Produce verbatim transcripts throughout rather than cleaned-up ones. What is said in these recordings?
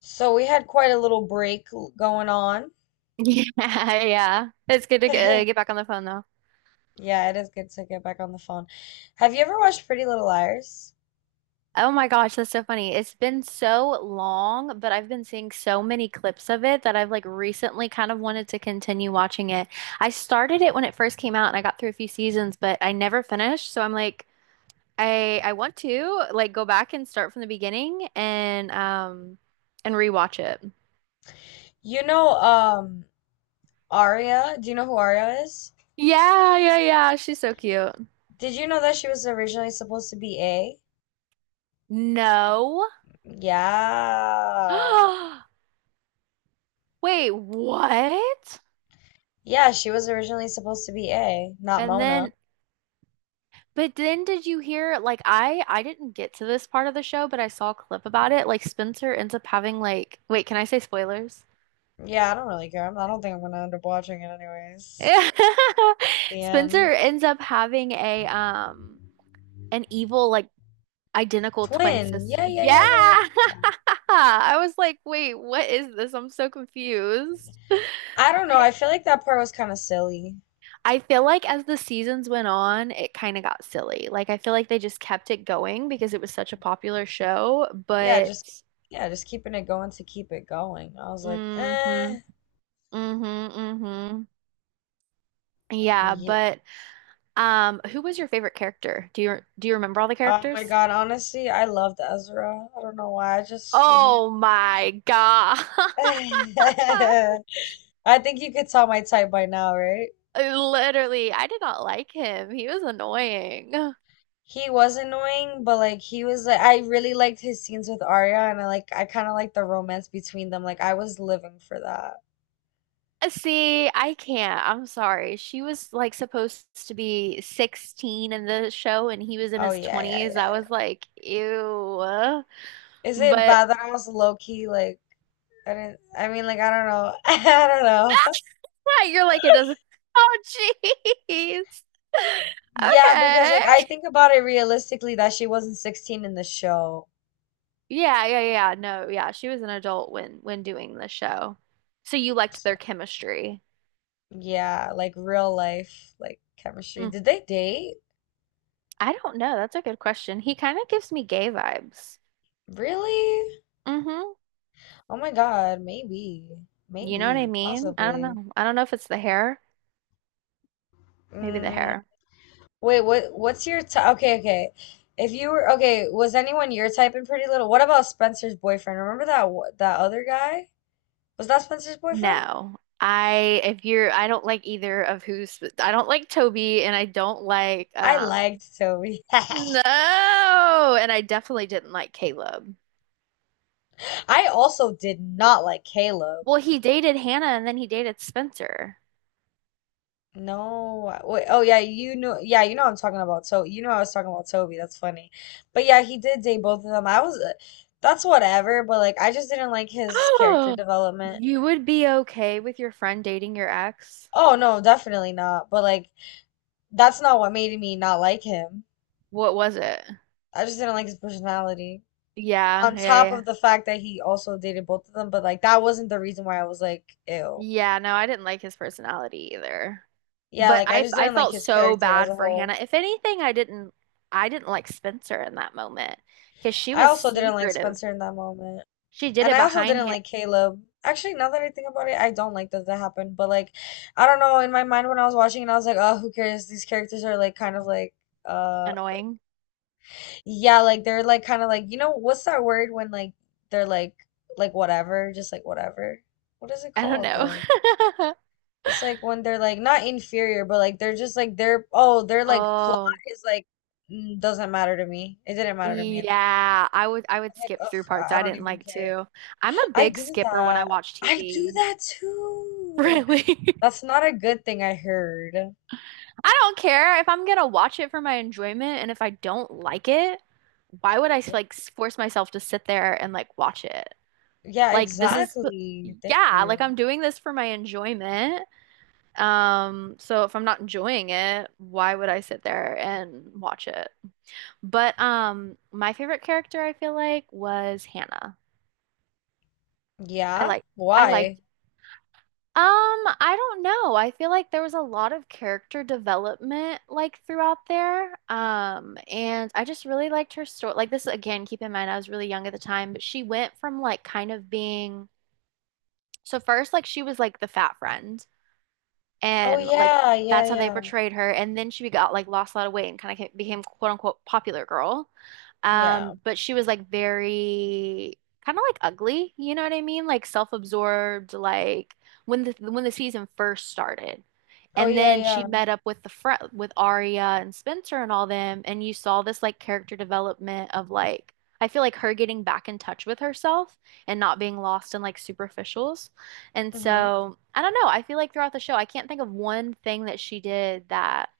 So we had quite a little break going on. Yeah, yeah. It's good to get, uh, get back on the phone though. Yeah, it is good to get back on the phone. Have you ever watched Pretty Little Liars? Oh my gosh, that's so funny. It's been so long, but I've been seeing so many clips of it that I've like recently kind of wanted to continue watching it. I started it when it first came out and I got through a few seasons, but I never finished, so I'm like I I want to like go back and start from the beginning and um and rewatch it. You know, um, Aria. Do you know who Aria is? Yeah, yeah, yeah. She's so cute. Did you know that she was originally supposed to be A? No. Yeah. Wait, what? Yeah, she was originally supposed to be A, not And Mona. then but then did you hear like I I didn't get to this part of the show, but I saw a clip about it. Like Spencer ends up having like wait, can I say spoilers? Yeah, I don't really care. I'm- I don't think I'm gonna end up watching it anyways. The Spencer end. ends up having a um an evil like identical twin Twin. sister. Yeah, yeah, Yeah. yeah, yeah, yeah. I was like, "Wait, what is this? I'm so confused." I don't know. I feel like that part was kind of silly. I feel like as the seasons went on, it kind of got silly. Like I feel like they just kept it going because it was such a popular show, Yeah, but just yeah, just keeping it going to keep it going. I was like, hmm. Mm-hmm, eh. mm-hmm. Yeah, Ye- but um, who was your favorite character? Do you do you remember all the Oh my characters? God, honestly, I loved Ezra. I don't know why. I just he. Oh my God. I think you could tell my type by now, right? Literally, I did not like him. He was annoying. Uh, He was annoying, but like he was like I really liked his scenes with Arya, and I like I kind of like the romance between them. Like I was living for that. See, I can't. I'm sorry. She was like supposed to be sixteen in the show and he was in Oh his yeah, yeah, yeah, twenties. I yeah. was like, ew. Is it But bad that I was low key like I didn't? I mean, like I don't know. I don't know. you're like, it doesn't. Oh, jeez. Yeah, because Okay. like I think about it realistically that she wasn't sixteen in the show. Yeah, yeah, yeah. No, yeah, she was an adult when when doing the show. So you liked So, their chemistry. yeah, like real life, like chemistry. Mm, Did they date? I don't know. That's a good question. He kind of gives me gay vibes. Really? Mm-hmm. Oh my God, maybe. You know what I Maybe, mean? I don't possibly. know. I don't know if it's the hair. Maybe the Mm, hair. Wait, what what's your type? Okay, okay. If you were okay, was anyone your type in Pretty Little? What about Spencer's boyfriend? Remember that wh- that other guy? Was that Spencer's boyfriend? No. I if you're I don't like either of who's I don't like Toby and I don't like I um liked Toby. no. And I definitely didn't like Caleb. I also did not like Caleb. Well, he dated Hannah and then he dated Spencer. No, wait, oh yeah, you know, yeah, you know what I'm talking about. So you know I was talking about Toby. That's funny, but yeah, he did date both of them. I was, uh, that's whatever. But like, I just didn't like his character Oh, development. you would be okay with your friend dating your ex? Oh no, definitely not. But like, that's not what made me not like him. What was it? I just didn't like his personality. Yeah, On yeah, top yeah. of the fact that he also dated both of them, but like that wasn't the reason why I was like, ew, Yeah, no, you I know? didn't like his personality either. Yeah, But like I I just I didn't like felt his so character as bad a for Hannah. whole. If anything, I didn't I didn't like Spencer in that moment because she I was also didn't like secretive. Spencer in that moment. She did And it I also behind didn't Han like Caleb. Actually, now that I think about it, I don't like that that happened. But like, I don't know. In my mind, when I was watching it, I was like, oh, who cares? These characters are like kind of like, uh, annoying. yeah, like they're like kind of like you know what's that word when like they're like like whatever, just like whatever. What is it I don't called know. though? It's like when they're like not inferior, but like they're just like they're oh they're like plot Oh, is like mm, doesn't matter to me. It didn't matter to me, and I yeah. I would I was would like, skip through ugh, parts I I I don't didn't even like care. too. I'm a I big do skipper when I that. watch I do T V. that too. Really? That's not a good thing I heard. I don't care if I'm gonna watch it for my enjoyment, and if I don't like it, why would I Yeah. like force myself to sit there and like watch it? Yeah, Like this is, exactly. Thank yeah, like you. I'm doing this for my enjoyment. Um, so if I'm not enjoying it, why would I sit there and watch it? But um, my favorite character I feel like was Hannah. I Yeah? like I Why? liked Um, I don't know. I feel like there was a lot of character development like throughout there. Um, and I just really liked her story. Like this again, keep in mind I was really young at the time, but she went from like kind of being so first like she was like the fat friend Oh and like yeah, yeah, that's how they yeah. portrayed her. And then she got like lost a lot of weight and kind of became quote unquote popular girl. Yeah. Um, but she was like very kind of like ugly, you know what I mean? Like self-absorbed, like when the when the season first started. Oh And yeah, then she yeah. met up with the fr with Arya and Spencer and all them, and you saw this like character development of like I feel like her getting back in touch with herself and not being lost in like superficials. And Mm-hmm. so I don't know. I feel like throughout the show, I can't think of one thing that she did that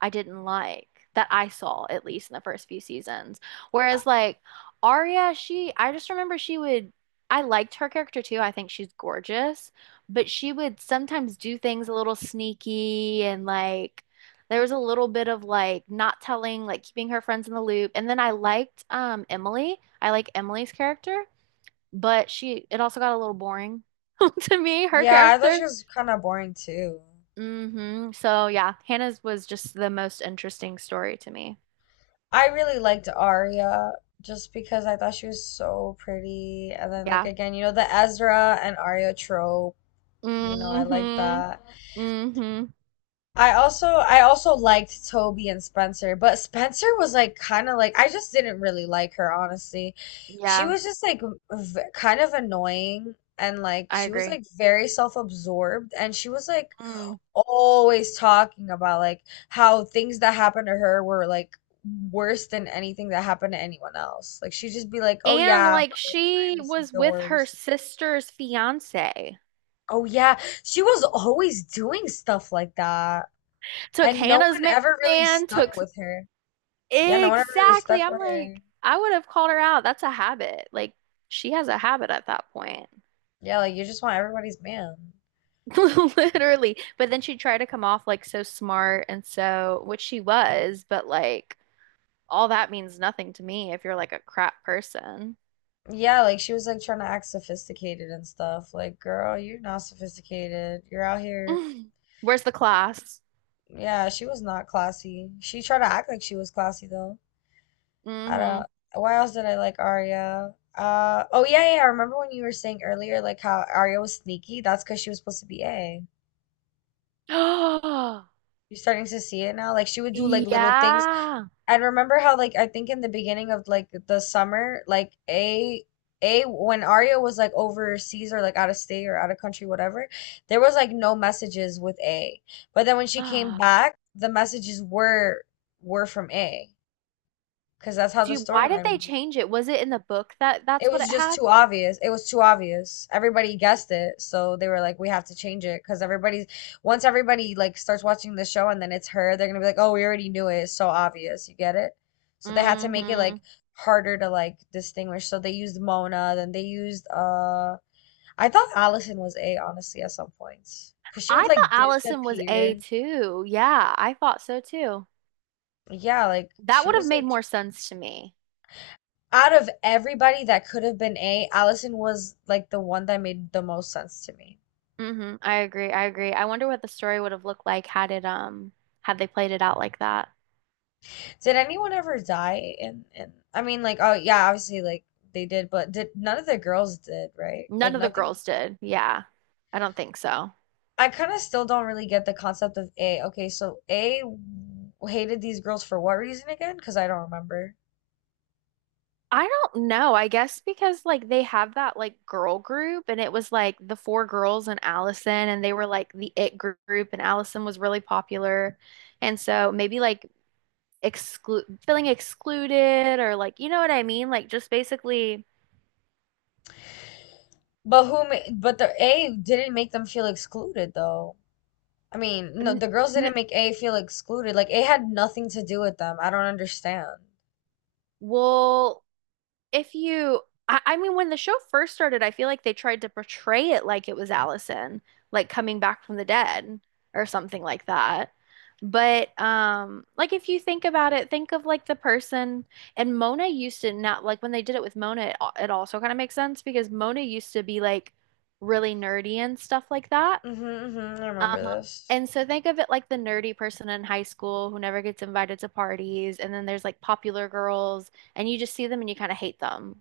I didn't like, that I saw at least in the first few seasons. Whereas like Arya, she, I just remember she would, I liked her character too. I think she's gorgeous, but she would sometimes do things a little sneaky and like there was a little bit of like not telling, like keeping her friends in the loop. And then I liked um Emily. I like Emily's character but she it also got a little boring to me, her Yeah, I thought character. she was kind of boring too. Hmm. So yeah, Hannah's was just the most interesting story to me. I really liked Arya just because I thought she was so pretty. And then like Yeah. again, you know, the Ezra and Arya trope, you know, I like Hmm. that. Hmm. I also I also liked Toby and Spencer, but Spencer was like kind of like I just didn't really like her, honestly. She Yeah, was just like v kind of annoying and like I she was agree. like very self-absorbed and she was like Mm. always talking about like how things that happened to her were like worse than anything that happened to anyone else. Like she'd just be like, "Oh And yeah, like but like I she received was the with her worst." sister's fiance. Oh yeah, she was always doing stuff like that. Took And no Hannah's one ma- ever really man, stuck took with her. Yeah, no one ever really exactly. stuck I'm with her. like, I would have called her out. That's a habit. Like she has a habit at that point. Yeah, like you just want everybody's man. Literally. But then she tried to come off like so smart and so, which she was, but like all that means nothing to me if you're like a crap person. Yeah, like she was like trying to act sophisticated and stuff. Like, girl, you're not sophisticated. You're out here. Mm. Where's the class? Yeah, she was not classy. She tried to act like she was classy though. I Mm-hmm. don't. Why else did I like Arya? Uh, oh yeah, yeah. I remember when you were saying earlier like how Arya was sneaky. That's because she was supposed to be A. Oh, You're starting to see it now. Like she would do like little things. yeah. And remember how like I think in the beginning of like the summer, like a a when Arya was like overseas or like out of state or out of country, whatever, there was like no messages with A. But then when she came Ah. back, the messages were were from A, because that's how the Do you, why did storyline they was. change it? Was it in the book that It that's what was it just had? too obvious. It was too obvious. Everybody guessed it, so they were like, "We have to change it," because everybody's once everybody like starts watching the show and then it's her, they're gonna be like, "Oh, we already knew it. It's so obvious." You get it? So they had to make it Mm-hmm. like harder to like distinguish. So they used Mona, then they used uh, I thought Allison was A honestly at some points, because she would I thought like Allison was A disappear. two. Yeah, I thought so too. Yeah, like That she would have was made like more sense to me. out of everybody that could have been A, Allison was like the one that made the most sense to me. Hmm. I agree. I agree. I wonder what the story would have looked like had it um had they played it out like that. Did anyone ever die in in I mean like oh yeah, obviously like they did, but did none of the girls did, right? None Like of the nothing girls did. Yeah. I don't think so. I kind of still don't really get the concept of A. Okay, so A hated these girls for what reason again? Because I don't remember. I don't know. I guess because like they have that like girl group and it was like the four girls and Allison and they were like the it gr- group and Allison was really popular. And so maybe like exclude feeling excluded or like you know what I mean? Like just basically But who ma- but the A didn't make them feel excluded though. I mean, n no, the girls n didn't make A feel excluded. Like A had nothing to do with them. I don't understand. well if you I, I mean when the show first started I feel like they tried to portray it like it was allison like coming back from the dead or something like that but um like if you think about it think of like the person and mona used to not like when they did it with mona it, al- it also kind of makes sense because mona used to be like really nerdy and stuff like that Mm-hmm, mm-hmm, I remember um this. and so think of it like the nerdy person in high school who never gets invited to parties and then there's like popular girls and you just see them and you kind of hate them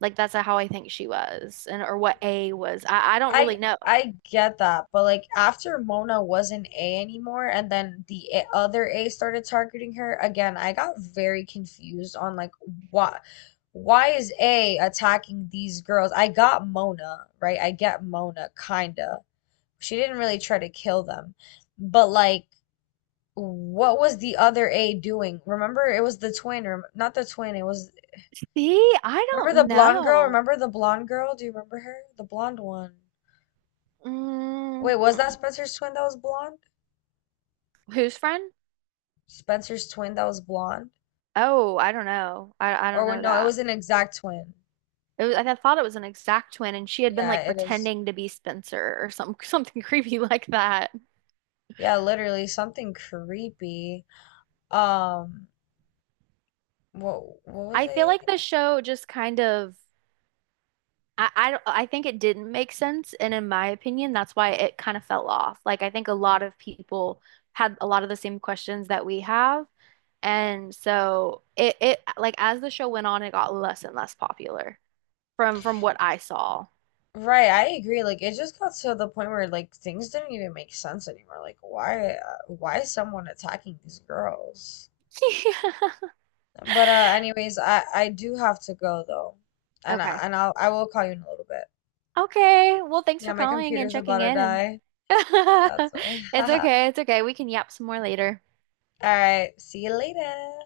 like that's how I think she was, and or what A was. I, I don't really I know. I get that, but like after Mona wasn't A anymore and then the a- other A started targeting her again, I got very confused on like why why is A attacking these girls? I got Mona, right? I get Mona kinda. She didn't really try to kill them. But like what was the other A doing? Remember it was the twin or not the twin, it was See, I remember the don't blonde girl? know. Remember the blonde girl? Do you remember her? The blonde one. Mm, Wait, was that mm. Spencer's twin that was blonde? Whose friend? Spencer's twin that was blonde. Oh, I don't know. I I Or don't when, know no, it that. was an exact twin. It was, I thought it was an exact twin, and she had been Yeah, like it is. pretending to be Spencer or some something creepy like that. Yeah, literally something creepy. Um, what what was I feel I like gonna- the show just kind of. I, I, don't- I think it didn't make sense, and in my opinion, that's why it kind of fell off. Like I think a lot of people had a lot of the same questions that we have, and so it it like as the show went on, it got less and less popular from from what I saw. Right, I agree. Like it just got to the point where like things didn't even make sense anymore. Like why uh, why is someone attacking these girls? But uh anyways, I I do have to go though. And I, Okay. and I'll I will call you in a little bit. Okay. Well, thanks Yeah, for my calling and computer's about checking to in and die. That's why. it's okay. It's okay. We can yap some more later. All right, see you later.